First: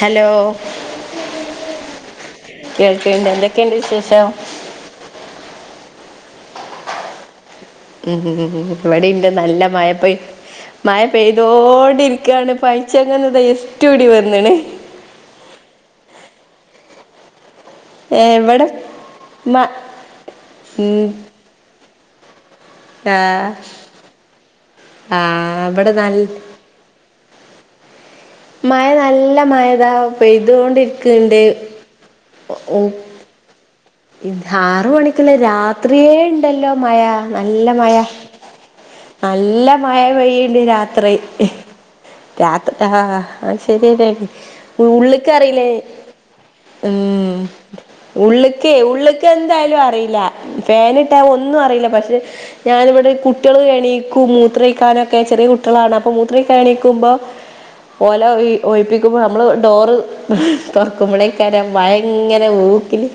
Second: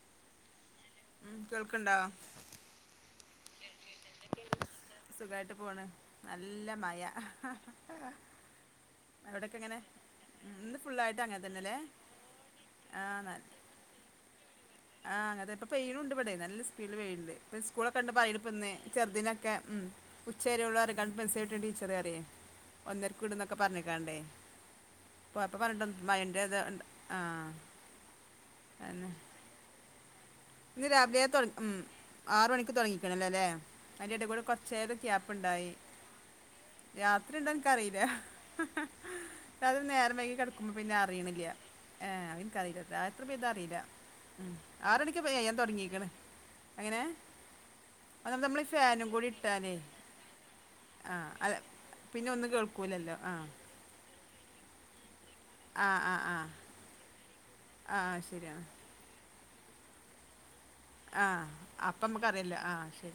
Hello? ഉം കേൾക്കണ്ടോ? കേൾക്ക്ണ്ട് ന്തൊക്കെണ്ട് വിശേഷം. സുഖായിട്ട് പോണ്. നല്ല മഴ ഉം ഉം ഇവിടെ ഇണ്ട് നല്ല മഴ പ്പൊ ഇന്ന് മഴ ഫുള്ളായിട്ട് അങ്ങനെ തന്നെല്ലേ പെയ്തോണ്ടിരിക്കാണ്. ആഹ് ന പയ്ച്ചങ്ങന്ന് ഇത ഇര്റ്റ്ടി വന്ന്ണ്. ആഹ് അതെപ്പൊ പെയിണുണ്ട്ടെേ നല്ല സ്പീഡ് പെയിണുണ്ട്പ്പൊ സ്കൂളൊക്ക കൊണ്ട് ഏ ഇവിടെ പായിന്ന് ചെറുതിനൊക്കെ. മ ഉം ഉച്ചേരെ ഉള്ളു ന് ഉം പറഞ്ഞുങ്ങാണ്ട് മെസ്സേജ് വിട്ടു ടീച്ചറെ അറിയാം. ആ ഒന്നരക്ക് വിടുന്നൊക്കെ പറഞ്ഞേക്കണ്ടേ ആ കൊപ്പ പറഞ്ഞിട്ട ഇവിടെ നല്ല മയന്റെ അത് ആഹ് മഴ അതെന്നെ നല്ല മഴതാ ഇന്ന് പൈതുകൊണ്ടിരിക്ക്ണ്ട്. ഉ പിണല്ല ല്ലേ അതിന്റെ ഇ എടേക്കൂടെ ആറ് കൊറച്ചേരം മണിക്കുള്ള ഗ്യാപ്പ്ണ്ടായി രാത്രിയേ ഇണ്ടല്ലോ മഴ രാത്രി എന്താ നല്ല മഴ. എനിക്കറിയില്ല നല്ല രാത്രി മഴ നേരം വൈകി പെയ്യണ്ട് കിടക്കുമ്പോ പിന്നെ രാത്രി. അറിയണില്ല ഹ് ഏഹ് രാത് എനിക്കറിയില്ല ആഹ് രാത്രി പെയ്ത ആ അറിയില്ല ശരിയല്ല ഉം. ഉള്ള ആറരയ്ക്ക് ഉള്ളക്ക് പെയ്യാൻ അറിയില്ലെയിന് തുടങ്ങിയേക്കണ് അങ്ങനെ ഉം ഒന്നാമത് ഉള്ക്. നമ്മൾ ഈ ക്കേ ഫാനും ഉള്ളക്ക് കൂടി ഇട്ടാലേ എന്തായാലും അറിയില്ല ഫാൻ ആ ഇട്ടാ അല്ല ഒന്നും അറിയില്ല. പക്ഷെ പിന്നെ ഒന്നും ഞാനിവിടെ കേൾക്കൂലല്ലോ ആ കുട്ടിയൾ എണീക്കും. മൂത്ര ക്കെ ചെറിയ ആ കുട്ടിയളാണ് അപ്പോ ആ ആ മൂത്രയിക്കാൻണിക്കുമ്പോ. ആ ഓലോ ശരിയാണ് ഒയിപി നമ്മള് ഡോറ് ആ തുറക്കുമ്പോളേക്കാരം മഴ എങ്ങനെ ഊക്കില്.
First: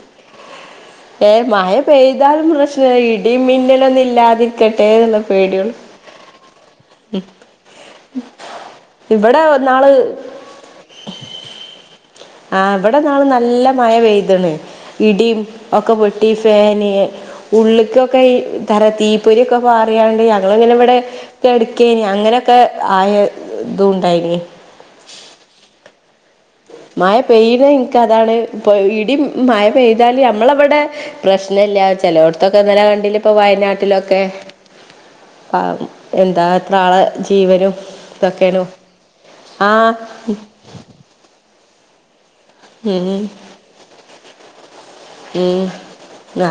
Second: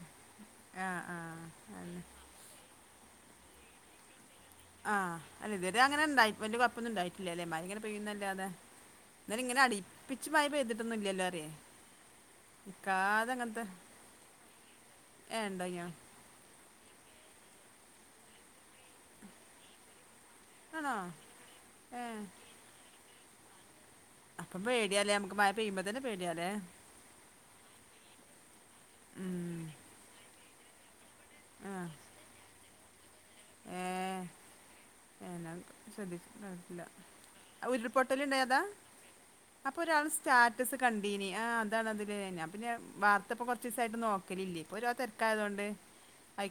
ആഹ് ആഹ് അത്. ഏതായാലും പ്രശ്ന ഇടി മിന്നലൊന്നും ഇല്ലാതിരിക്കട്ടെ എന്നുള്ള പേടിയള്ളൂ. യപ്പൊന്നും ഉണ്ടായിട്ടില്ലല്ലേ മഴങ്ങനെ പോയുന്ന്ല്ലാതെ എന്ന ഇവിടെ അങ്ങനെ നാള് അടിപ്പിച്ചു. മഴ പെയ്തിട്ടുന്നും ഇല്ലല്ലോ അറയോ. ആഹ് എവിടെന്നാണ് നല്ല മഴ പെയ്ത്ണ്. ഇടിയും ഏ ഉണ്ടോ ഇഞ്ഞോ ഒക്കെ വോടി ഫാന് ഉള്ളക്കൊക്കെ തറ തീപ്പൊരിക്കെ പാറിയാണ്ട് ഞങ്ങ് ഇങ്ങനെ ആണോ ഇവിടെ ഏ കെടുക്കെനി അങ്ങനെയൊക്കെ ആയ ഇതും ണ്ടായിന്. അപ്പ പേടിയാലേ നമക്ക് മഴ പെയുമ്പോ തന്ന പേടിയാലേ? മഴ പെയ്യന് എനിക്ക് അതാണ് ഇപ്പൊ ഇടി ഉം മഴ പെയ്താല് നമ്മള വിടെ ആ പ്രശ്നല്ല ചലോടത്തൊക്കെ ഇന്നലെ കണ്ടില്ല ഇപ്പൊ ഏ വയനാട്ടിലൊക്കെ? എന്നാ ആ എന്താ എത്ര ശ്രദ്ധിച്ചിട്ടില്ല ആളെ ജീവനും ഉരുൾപൊട്ടലുണ്ടായി അതാ ഇതൊക്കെയാണ്. അപ്പൊ ആഹ് ഒരാൾ സ്റ്റാറ്റസ് കണ്ടീനി ആ അതാണ്ത് ലെ പിന്നെ ഉം വാർത്ത ഇപ്പോ കുറച്ച് ദിവസായിട്ട് നോക്കലില്ലേ ഇപ്പോരോ ഉം തിരക്കായതോണ്ട്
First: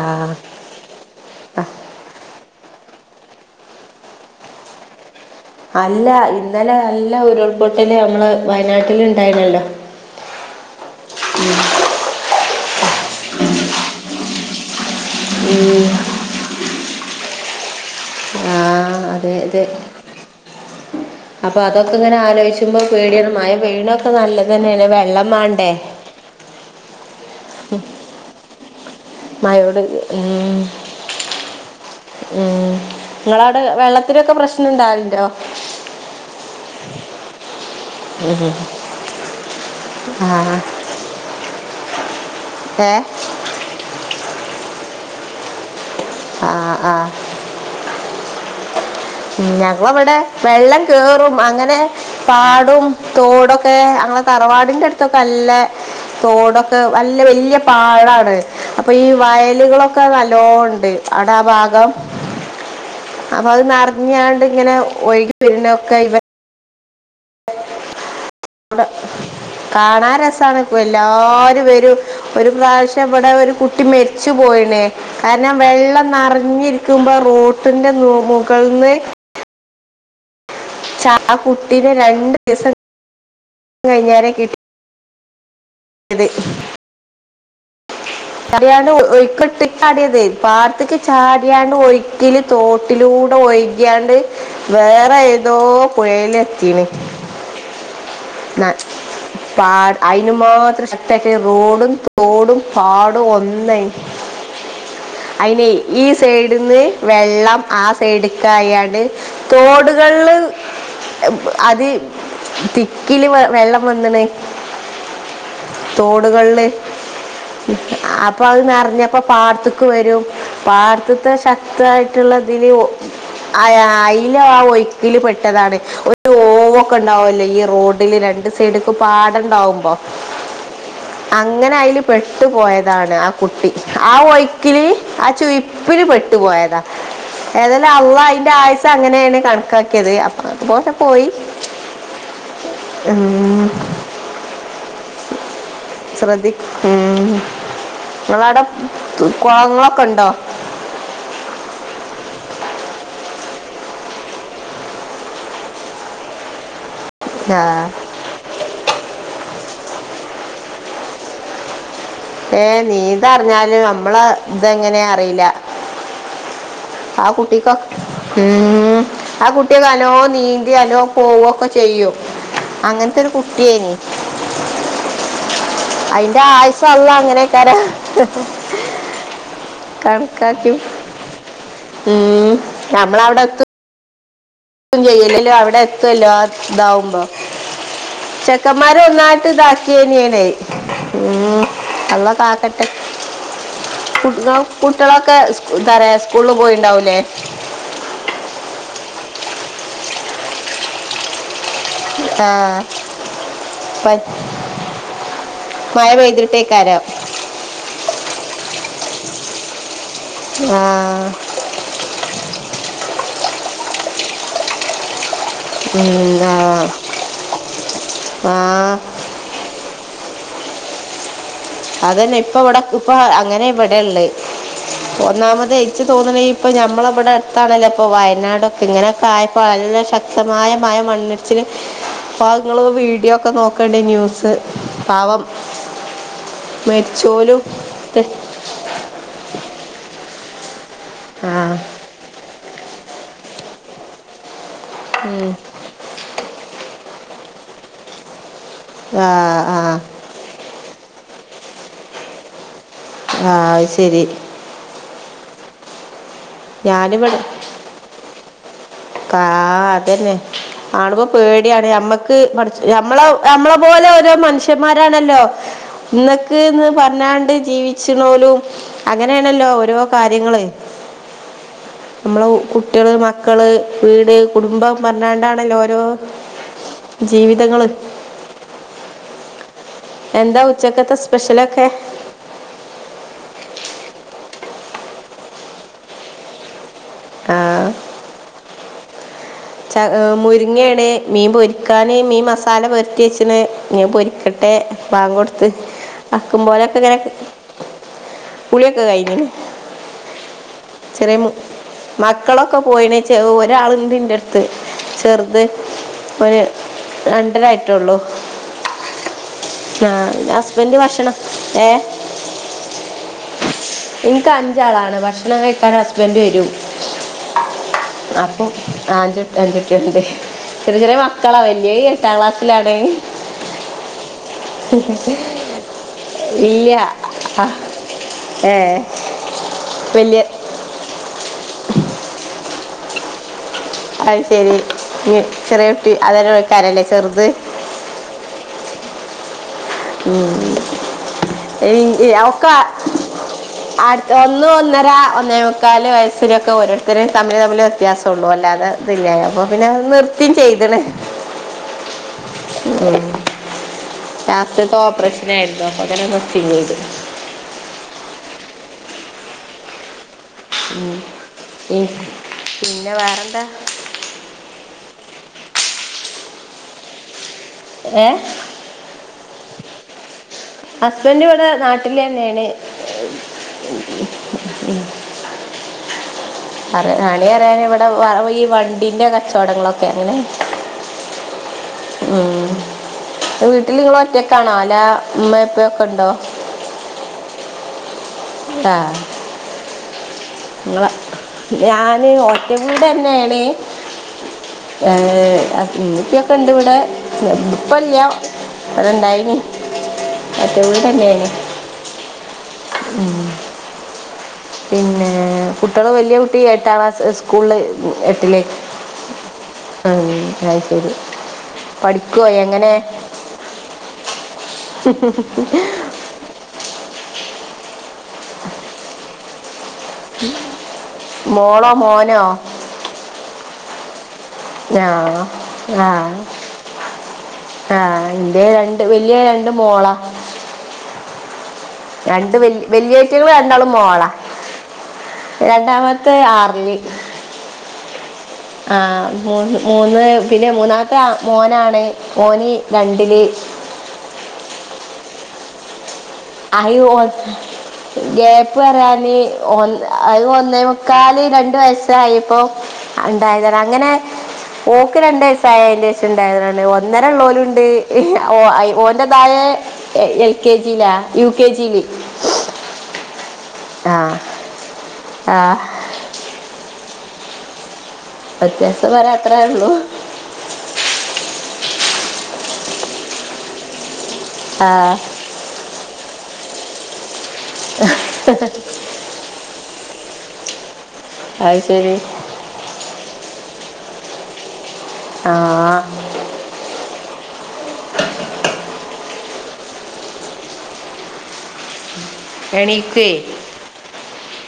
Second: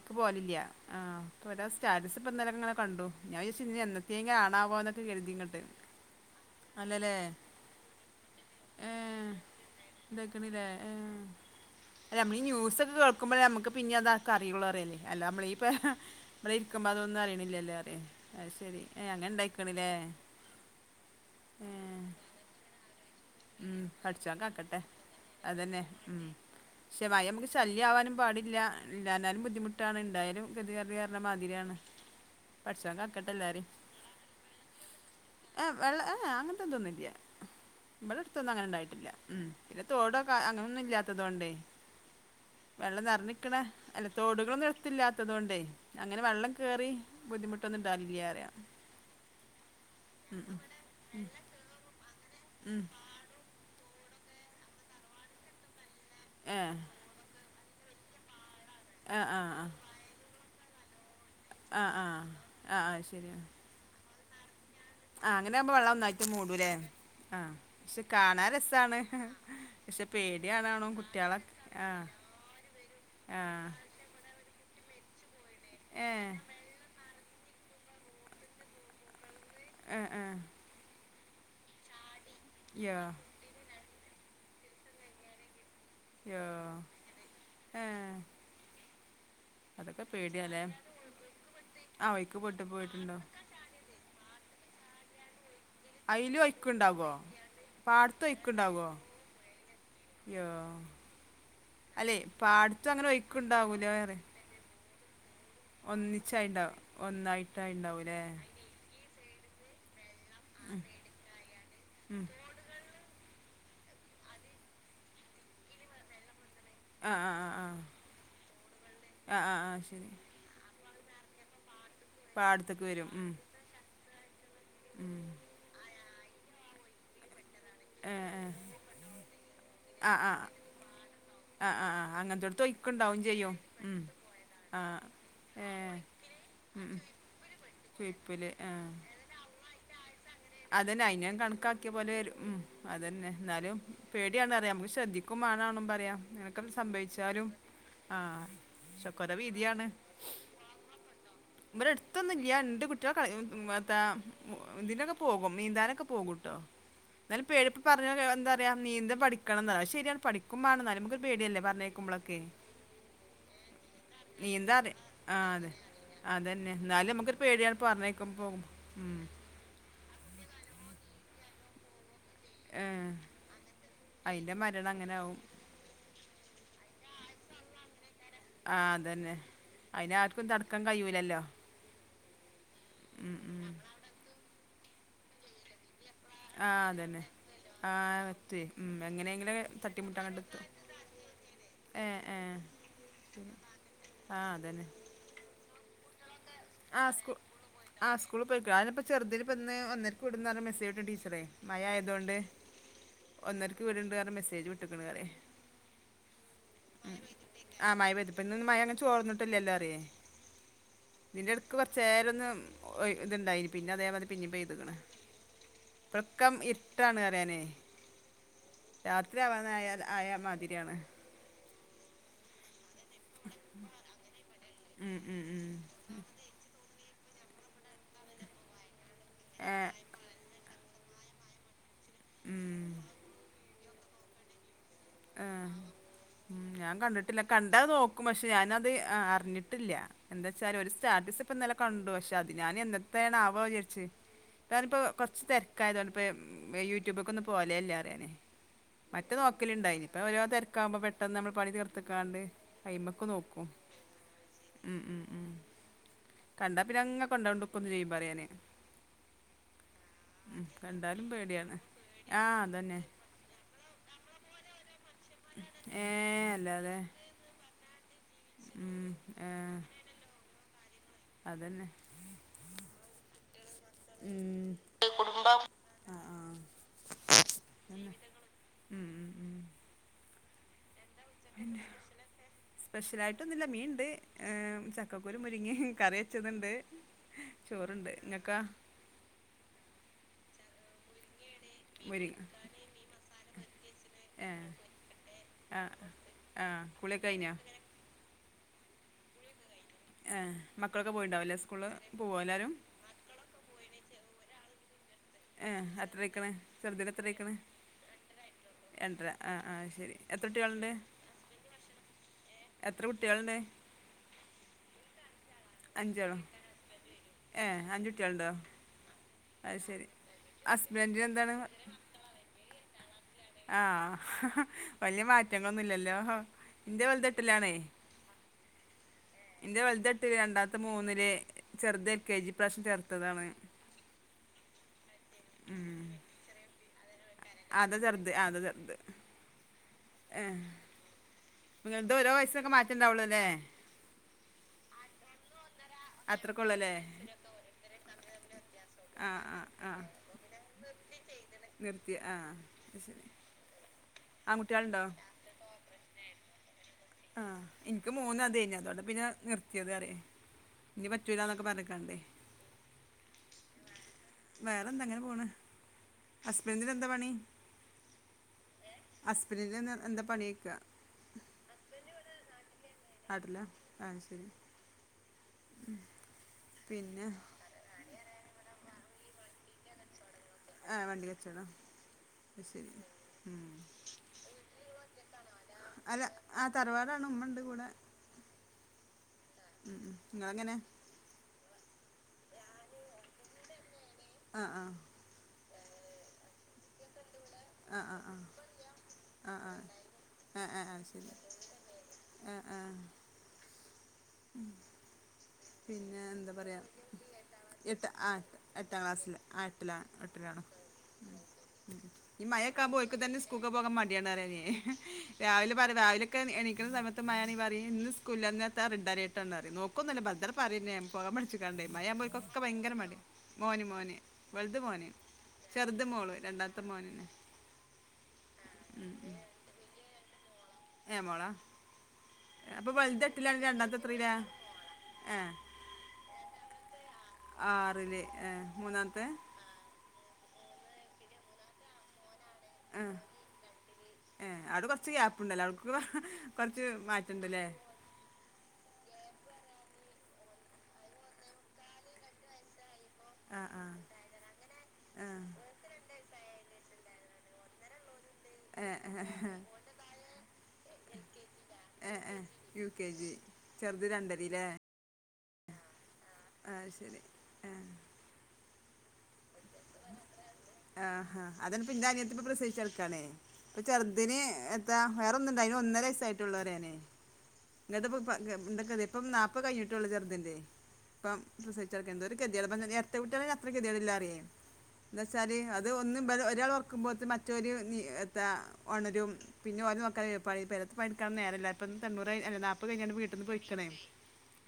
ആ പോകലില്ല. ആഹ് ആ അപ്പരാ സ്റ്റാറ്റസ് ഇന്നലങ്ങനെ കണ്ടു ഞാൻ വിചരിച്ച് ഇഞ് എന്നതെങ്ങിലും ആണാവോ എന്നൊക്കെ കരുതി ക്ണ് അല്ല ഇന്നലെ അല്ല ഉരുൾപൊട്ടല് നമ്മള് വയനാട്ടിൽ ഉണ്ടായിരുന്നുലോ? ന്തക്ക്ണ്ലെ ഏഹ്? അല്ല അമ്മളീ ന്യൂസൊക്കെ കേൾക്കുമ്പഴാ നമ്മക്ക് പിന്നെയു അതക്കെ അറിയുള്ളൂ അറേല്. അല്ല അമ്മള് ഈപ്പേ ഇബ്ടെ ഇരിക്കുമ്പോ അതൊന്നു അറിയണില്ലല്ലോ അറയേ. ആ അയ്ശെരി. ഏഹ്, അങ്ങനെ അതെ അതെ ഇണ്ടായിക്ക്ണ്ല്ലേ? അപ്പൊ അതൊക്കെ ഇങ്ങനെ ആലോചിച്ചുമ്പോ പേടിയാണ്. മയ ഉം പെയ്യണൊക്കെ പടച്ചോൻ കാക്കട്ടെ നല്ലതന്നെയണ്. വെള്ളം മാണ്ടേ? അതന്നെ ഉം പശ്ശെ മയ അമ്മക്ക് ശല്ല്യാവാനും പാടില്ല. ഇല്ലാഞ്ഞാലും മഴയോട് ബുദ്ധിമുട്ടാണ് ഇണ്ടായാലും ഗതിഗറി കാരണം മാതിരിയാണ്. ഊം. പടച്ചോൻ കാക്കട്ടെ ഇങ്ങളാടെ എല്ലാരേം വെള്ളത്തിനൊക്കെ പ്രശ്ണണ്ടാവൽണ്ടോ? ഏഹ് വെള്ള ഏഹ് അങ്ങൻത്തെ ഇതൊന്നുല്ല്യാ. ഇമ്മളട്ത്തൊന്നു ഉം. അങ്ങനെ ഇണ്ടായിട്ടില്ല ഉം. പിന്നെ തോടോ ആ ക അങ്ങനൊന്നു ഇല്ലാത്തതൊണ്ടേയ്. ഏ വെള്ളം നർഞ്ഞ്ക്ക്ണ, അല്ല തോടുകളൊന്നും അട്ത്തില്ലാത്തതൊണ്ടെയ് അങ്ങനെ വള്ളം ആ കേറി. ആ ബുദ്ധിമുട്ടൊന്നുണ്ടാവില്ല്യാറിയാ. ഉം ഞങ്ങവ്ടെ വെള്ളം കേറും അങ്ങനെ പാടും തോടൊക്കെ ആഹ് തറവാടിന്റെ അടുത്തൊക്കെ നല്ല ഏ തോടൊക്കെ വൽ ല്ല ല്ല്യ പാടാണ്. അപ്പൊ ഈ ആ ആ ആ വയലുകളൊക്കെ നല്ലോണണ്ട്. അവ്ടെ ആ ഭാഗം, ആ ആ അപ്പൊ അത് നർഞ്ഞാണ്ട് ഇങ്ങനെ ഒഴുകി ആഹ് അങ്ങനെ ആകുമ്പോ വെള്ളം വരുന്നൊക്കെ ഇവ ഒന്നായിട്ട് മൂടൂലേ? ആഹ്. പശ്ശെ കാണാൻ രസാണ്. പക്ഷെ കാണാൻ രസാണ്. പേടിയാണാണോ കുട്ടികളെ അപ്പെല്ലാരും ആ വെരും. ഒര് പ്രാവ്ശ്യം ഇവടെ ആ ഒര് കുട്ടി മെരി ച്ച് പോയ്ണ്. കാരണം വെള്ളം ഏ നർഞ്ഞ് ഇര് ക്കുമ്പോ റോട്ടിന്റെ മോ മുകൾന്ന് ഏഹ് ഏഹ്. ച്ചാ ആ കുട്ടിനെ രണ്ട് ദിവസം യാഹ്. കഴിഞ്ഞേരേ കിട് ക്യാ അറിയാണ്ട് ഒയ്ക്ക്ട്ട് അതൊക്കെ ചാടിയതേരിക്കു. പേടിയാലേ പാഠത്ത്ക്ക് ചാടിയാണ്ട് ആ ഒയ്ക്ക് ഒയ്ക്ക്ല് പെട്ട് പോയിട്ടുണ്ടോ തോട്ടിലൂടെ ഒയ് കിയാണ്ട് വേറെ ഏതോ അയില് പുഴയിലെത്തീണ്. ഒയ്ക്കുണ്ടാകോ പാടത്ത് ന്ന ഒയ്ക്കുണ്ടാകോ പാട്, അയിന് യോ മാത്രം ശക്തിയായ്റ്റ് റോഡും അല്ലെ തോ ടും പാടത്തും അങ്ങനെ പാടോം ഒന്നായ്. ഒഴുക്കുണ്ടാവൂല വേറെ അയ്നെയ് ഈ ഒന്നിച്ചായിണ്ടാവും സൈഡ്ന്ന് വെള്ളം ആ ഒന്നായിട്ടായിണ്ടാവൂലേ സൈഡ്ക്കാ അയാണ്ട് തോട്കൾല് എബ് അത് ഉം തി ക്കില് വെ വെള്ളം വന്നിണ് തോട്കൾല്. ഉം ആ ആ ആ ആ അപ്പൊ അത് നർഞ്ഞപ്പോ ആ ആ ആ പാടത്ത്ക്ക് ശരി വെരും. പാടത്ത്ത്തെ ശക് ത്തിയായിട്ടുള്ള ഇതില് പാടത്തേക്ക് വരും ഉം അയാ അയിലാ ഒഴ്ക്കില് ഉം പെട്ടതാണ്. ഒ ഓവൊക്കെ ഇണ്ടാവല്ലോ ഈ റോഡില് രണ്ട് സൈഡ്ക്കും പാടണ്ടാവുമ്പോ. ആഹ് ആഹ്. ആഹ് ആഹ് ആഹ് അങ്ങൻത്തൊട്ത്ത് പെട്ടുപോയതാണ് ഒയ്ക്ക്ണ്ടാവും ആ ചെയ്യും. കുട്ടി ഉം ആ ഒഴുക്കില് ആഹ് ആ ഏഹ്. ഉം ഉം. ഏതാലും അല്ലാഹ് അയിന്റെ ആയ്സ്സ് അങ്ങനേണ് കണക്കാക്കിയത്. അപ് അതന്നെ അയിനൻ കണക്കാക്കിയ പോലെ വെരും ഉം അതന്നെ ഉം, ന്നാലും. പേടിയാണ്റ്യാ നമുക്ശ്രദ്ധിക്കും മണാണും പ റയാ ശ്രദ്ധി നിനക്കെന്ത് ഉം. സംഭവിച്ചാലും ആഹ് നിങ്ങളവിടെ തു- ഷോക്കൊരോ വീധിയാണ്. കുളങ്ങളൊക്കെ ഉണ്ടോ ബ്ടെ എടുത്തൊന്നുല്ല്യാ ഇണ്ട് കുട്ട്യാളെ കൾ ഉം എത്താ ഉം ഇന്തിനൊക്കെ പോകും ന്നീന്താനൊക്കെ പോകുംട്ടോ. ന്നാലും പേടി പ്പ ആ പറഞ്ഞ എന്താ പറയാ നീന്ത പഠിക്കണന്നാ ശെരിയാണ് പഠിക്കുംമാണം എന്നാലും ന്നമുക്കൊരു പേടിയല്ലേ പറഞ്ഞെ കേക്കുമ്പളൊ ഏഹ് നീന്താർഞ്ഞാല് ന്നമ്മളെ നീന്താ അറി ഇതെങ്ങനെ ആ അറീല. അതെ അതന്നെ എന്നാലും ആഹ് നമുക്കൊരു പേടിയാണ് കുട്ടിക്കൊക് പറഞ്ഞേക്കും പോകുമ്പോ ഉം ആ കുട്ടിയൊക്കെ അലോം നീന്തി അലോം പോവൊക്കെ ചെയ്യും അങ്ങൻ ത്തൊരു കുട്ടിയേനി. അയിന്റെ മരണ അങ്ങനെ ആവും അയിന്റെ ആയ്സ്സ് അള്ളാ അങ്ങനെയ്ക്കാരം ആ അതന്നെ അതിനെ ആർക്കും കണക്കാക്കിം തടുക്കാൻ കഴിയൂലല്ലോ ഉം ഉം, നമ്മളവിടെത്ത് ഉം. ചെയ്യലല്ലോ അവിടെ എത്തല്ലോ ആഹ് ആ അതന്നെ ഇതാവുമ്പോ? ആ എത്തി ഉം, ചെക്കന്മാര് ഒന്നായിട്ട് എങ്ങനെയെങ്കിലും തട്ടിമുട്ടാൻ ഇതാക്കിയേന്നെ ണെയ് കണ്ടെത്തും അള്ളകാക്കട്ടെ ത്ത് കുട്ടി നോ കുട്ടിയെ ളൊക്കെ സ്കു എത്താറയ സ്കൂള്പോയോ ആഹ് സ്കൂ ആസ്കൂള് പോ യിക്കാ അഹന്നെ പ്പോ ചെറ്തിനിപ്പന്ന് ഒന്നരക്ക് വിടും ന്നറ്ഞ്ഞ് മെസ്സേജ് ട്ട് ടീച്ചറെ മയ ആയതോണ്ട് ആ ഒന്നരക്ക് വിട്ണ്ട് പ- റ്ഞ്ഞ് മെസ്സേജ് വിട്ട്ക്ക്ണ് റിയ മഴ പെയ്തിട്ടേക്കാരോ ആഹ് മഴപെഴ്തിപ്പ ഇന്നൊന്നും മയങ്ങനെ ചോർന്നിട്ടില്ലല്ലോ റിയെ ആഹ് തിന്റെ ഏട്ക്ക് കൊർച്ചെരൊന്ന് ഒഴിത്ണ്ടായിനി പിന്നെഅതേമാതി പിന്നിംപെയ്ത്ക്ക്ണ് [unintelligible] ഉം, ആ ങ്കം ഇര്ട്ടാണ് റയാനെ ആഹ് രാത്രിയാവാനായാൽ ആയമാതിരിയാണ് അതന്നെ ഇപ്പവ്ടെ ഇപ്പൊ അങ്ങനെവിടെള്ളെ ഉം ഉം ഉം ഒന്നാമതെയ് ഇച്ച്തോന്ന് ണേ ഈ ഇപ്പൊഞമ്മളമ്പടെ ട്ത്താണല്ലോ ഇപ്പോ വയനാടൊക്കെ ഇങ്ങനെയൊക്കായപ്പോ ഏ നല്ലശക്തമായ മഴമണ്ണ്ട് ച്ച്ല് പ്പഹ്ങ്ങള് ഉം വീഡിയോക്കെ നോക്കെണ്ടി ന്യൂസ് പാവം ആഹ് ഉം ഞാൻകണ്ടിട്ടില്ല മരിച്ചോലും ഇത്. കണ്ടാനോക്കും പക്ഷെഞാനത് അർഞ്ഞിട്ടില്ല എന്തച്ചാല് ഒരുസ്റ്റാറ്റസ് ഇപ്പ ആ ഇന്നലെകണ്ടു പക്ഷെഅത്ഞാൻ എന്നെത്തെണാവൊ ജാര്ച്ച് പാനിപ്പോ കൊർച്ച് ഉം, തെരക്കായതോണ്ട് പ്പം യൂട്യൂബക്കൊന്നും പോവലേല്ല അറിയാനെയ് ആ ആ മറ്റെനോക്കല്ണ്ടായിനി ഇപ്പോരോ തെരക്കാവുമ്പോ പെട്ടെന്ന്മ്മൾ പണിതീർത്ത്ക്കാണ്ട് ആ അയിമ്മക്ക്‌നോക്കും അത് ശരി ഉം ഉം ഉം കണ്ടാപിന്നെങ്ങ് ക ണ്ടോണ്ട്ക്കും ചെയ്യും പറയാനേ ആഹ്അതന്നെ കണ്ടാലും പേടിയാണ് ആണുമ്പപേടിയാണ് അമ്മക്ക് ആഹ് പട്ച്ച് അതന്നെ ഞമ്മളൊവ് അമ്മളെപോലോരോ മനുഷ്യന്മാരാണല്ലോ ഏഹ് ഇന്നക്ക്ന്ന് അല്ലാതെ പറഞ്ഞാണ്ട്ജീവി ച്ച്ണോലും ഉം അങ്ങനെണല്ലോ ഏഹ് ഓരോകാര്യങ്ങള് അതന്നെ അമ്മള് കുട്ടിയള്മക്കള് വീട് ഉം കുടുംബം പർഞ്ഞാണ്ടാണല്ലോ ഓരോ ആഹ് ആഹ് ജീവിതങ്ങള് മ് മ് മ് എന്താഉച്ചക്കത്തെസ്പെഷ്യലൊക്കെ സ്പെഷ്യലായിട്ടൊന്നുല്ല മീൻണ്ട് ഏ ചക്കക്കുരുംമുരിങ്ങെ കറിവച്ചത്ണ്ട് ആ ചോറ്ണ്ട് ഇങ്ങക്കൊ ച്ച ഹ്‌ മുരിങ്ങെണ് മീൻപൊരി ക്കാന് മുരിങ്ങ മീൻമസാലപൊര്ട്ടിയെച്ച്ണ് ഞഹ് ഏഹ് പൊരിക്കട്ടെ ബാങ്ക്കൊട്ത്ത് ആഹ് ആക്കം ആഹ് പോലൊക്കെങ്ങനെ കുളിയൊക്കെ കഴിഞ്ഞോ കുളിയൊക്കെകഴിഞ്ഞ് ണ് ആഹ്‌ മക്കളൊക്കെ പോയിണ്ടാവൂല്ലേ സ്കൂള് പോവോല്ലാരും ഒരാളുണ്ട്ന്റെട്ത്ത് ചെറ് ത് ഏഹ് എത്രയിക്ക്ണ് ഒന് ചെറുതിന് എത്രയിക്ക്ണ് രണ്ടരായിട്ടൊള്ളു രണ്ടര ആ ആ ശരി എത്രകുട്ടിയാള്ണ്ട് ഹസ്ബൻഡ് ഭക്ഷണം ഏ എത്ര കുട്ടിയാള്ണ്ട്? ഇൻക്കഅഞ്ചാളാണ് പക്ഷേ [unintelligible] അഞ്ചോളോ ഹസ്ബന്റ് വരും ഏഹ് അഞ്ച് കുട്ടികളുണ്ടോ അപ്പോ [unintelligible] അത് [unintelligible] ശരി ചെറിയചെറിയ ഹസ്ബൻഡിന് മക്കളാ എന്താണ് വെല്ലിയേഎട്ടാംക്ലാസ്സിലാണ് ആഹ്‌ വല്ല്യയമാറ്റങ്ങളൊന്നുംല്ലല്ലോ ഇല്ല ഇന്റെ ആ, വെൽതെട്ടിലാണേ ഏ ന്റെവെൽതെട്ടില വലിയ രണ്ടാ ത്തമൂന്നില് ചെറുത് എൽ കെ ജി ഇപ്രാവശ്യംചേർത്തതാണ് അഹ്‌ശരി ചെറിയകുട്ടി അതരഒഴിക്കാരല്ലേ ചെറുത് അതചെർത് അതചെർത് ഉം നിങ്ങൾത് ഓരോ വയസ്സൊക്കെ മാറ്റണ്ടാവുള്ളൂ അല്ലേ ഒന്ന ഒന്നര ഒന്നേമക്കാല് വയസ്സിലൊക്കെ അത്രക്കൊള്ളൂല്ലേ ഓരോരുത്തരും തമ്മിൽ തമ്മില് വ്യത്യാസം ത്തുള്ളൂ അല്ലാതെ ഇതില്ല ആഹ് അപ്പൊ ആഹ് പിന്നെ ആഹ് നിർത്തിം ചെയ്ത്ണേ നിർത്തി ആ ശരി രാത്രിത്തെ ആൺകുട്ടികളുണ്ടോ ഓപ്പറേഷന ആയിരുന്നു അപ്പൊ അങ്ങനെ നിർത്തും ചെയ്ത് ആഹ് എനിക്ക് മൂന്നും അതേന്നി അതോണ്ട് പിന്നെ നിർത്തിയത് അറേ ഇനി പറ്റൂലന്നൊക്കെ ഉം. പറഞ്ഞക്കണ്ടേ പിന്നെ വേറെന്താ വേറെ എന്താ ഇങ്ങനെ പോണ് ഹസ്ബൻഡിന് എന്താ പണി ഏ ഹസ്ബൻഡറിന് എന്താ പണിയൊക്കുക ഹസ്ബൻഡ് ഇവിടെ നാട്ടില് തന്നെയാണ് നാട്ടിലാ അത് ശരി ഉം പിന്നെ പണി അറിയാനെ ഈ വണ്ടിന്റെ കച്ചവടങ്ങളൊക്കെ അങ്ങനെ ആ വണ്ടി കച്ചോടാ ഉം വീട്ടിൽ നിങ്ങൾ ഒറ്റക്കണോ അല്ലേ ഉമ്മിം ഉപ്പിം ഒക്കെ അല്ല ഉണ്ടോ ആ തറവാടാണ് ഉമ്മ ഉണ്ട് കൂടെ ആഹ് ഉം ഉം നിങ്ങളെ എങ്ങനെ ഞൻ ഒറ്റ വീടെ തന്നെയാണ് ആ ആ ഇമ്മയൊക്കെ ഉണ്ട് ഇവിടെ ആ ആ ഇപ്പല്യ ആ ആ ഇണ്ടായിനി ആ ഒറ്റ വീട് തന്നെയാണ് ആഹ് ആഹ് ഉം പിന്നെ കുട്ടികൾ പിന്നെ വലിയ എന്താ കുട്ടി പറയാ എട്ടാം ക്ലാസ് സ്കൂളിൽ എട്ട ആ എട്ടിലേക്ക് എട്ടാം ക്ലാസ്സില് എട്ടില ഉം, എട്ടിലാണ് അത് ശരി ഈ പഠിക്കുവോ മയൊക്കെ എങ്ങനെ ആവുമ്പോ ഓൽക്ക് തന്നെ സ്കൂൾ പോകാൻ മടിയാണ് പറിയാ ഞാൻ രാവിലെ പറ രാവിലെ എണീക്കുന്ന സമയത്ത് മയാനീ പറയും ഇന്ന് സ്കൂൽ ഇല്ലാ ഇന്ന് എത്താ റെഡ് അലർട്ട്ന്ന റിയും നോക്കുന്നില്ലാ പറയുന്നേ പോകം പിടിച്ചിക്കാണ്ടെ മോളോ മഴ ആവമ്പൊ മോനോ ഓൽക്കൊക്കെ ഭയങ്കര മടി മോന് മോന് വെലുത് മോന് ആ ചെറുത് മോളും രണ്ടാമത്തെ മോനന്നെ ആഹ് ഇന്റെ രണ്ട് വല്യ രണ്ട് മോളാ മോളാ രണ്ട് വല്യ അപ്പൊ വെല് വലുത് എയ്റ്റിങ്ങൾ എട്ടിലാണ് രണ്ടാളും രണ്ടാമത്തെ മോളാ എത്രയിലാ ഏ രണ്ടാമത്തെ ആർല് ആറില് ആ ആ മൂന്ന് മൂന്ന് പിന്നെ മൂന്നാമത്തെ മോനാണ് ഓന് രണ്ടില് ഏ അവിടെ കൊറച്ച് ഗ്യാപ്പ് ഉണ്ടല്ലോ അടുക്ക് കൊറച്ച് ആയി ഓ- മാറ്റണ്ട്ല്ലേ ഗ്യാപ്പ് പറയാന് ഒ അത് ഒന്നേ മുക്കാല് രണ്ട് വയസായിപ്പോ ആ ഉണ്ടായതാണ് ആ അങ്ങനെ ഓൾക്ക് രണ്ട് വയസായ അതിന്റെ ശേഷ ഉണ്ടായതാണ് ഒന്നര ഉള്ളോലുണ്ട് ഓ ഏ ഏ ഓന്റെതായെ എൽ കെ ജിയിലാ യു കെ ജിയില് ഏ ഏ യു കെ ജി ചെറുത് ആ രണ്ടരിലേ. ആ ഹ് ആ ഹ് ശെരി ആഹ വ്യത്യാസം വരാഅത്രാഒള്ളൂ. ആ ഹാ അതാണ് ഇപ്പ ഇന്റെ അനിയത്തിഇപ്പ പ്രസവിച്ചെട്ക്കാണേയ് ഇപ്പചെർദിന്- ആ എത്താ വേറൊന്ന്ണ്ട് അയ്നൊ ന്നരയ്സ്സായ്ട്ടൊള്ളൂ പറയാനെ. ഇങ്ങത്ത്പ്പ [unintelligible] എന്തക്കറിയോ ഇപ്പം നാപ്പയ് കഴിഞ്ഞിട്ടൊള്ളൂ ചെറ്തിന്റെയ് ഇപ്പം അത് പ്രസവിച്ചെട്ക്കേ ശരി എന്തോര് എ വട്ട അത്ര ഇരട്ടകുട്ട്യേളെ അത്രേ കെതേടില്ല പറിയേ ആ എന്നെച്ചാല് അത് ഒന്നും ഇബടെ ഒരാളൊർ നോക്കും ബോത്ത്‌ മറ്റൊര് നീ എത്താ ഒണരും. പിന്നെഓലെനോക്കലെ പയ് പെരെത്ത പണിട്‌ക്കാനൊന്നും നേരല്ല ഇപ്പത് തെണ്ണൂ റായ് അല്ല നാപ്പത് കൈഞ്ഞാണ്ട് എണീക്കേ വീട്ട്ന്ന് പൊയ് ക്ക്ണെ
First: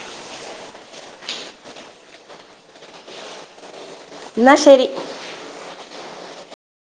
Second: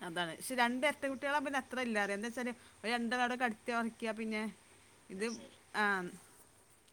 അതാണ് ക്ഷെ രണ്ടെര്ട്ട കുട്ട്യാളാവുമ്പോ പിന്നത്രല്ല്യ പറയാ എന്താച്ചല് രണ്ടും ആട കട് ടത്തി ഒറക്ക്യാപിന്നെ എന്നാ ശരി ഇത് ആഹ്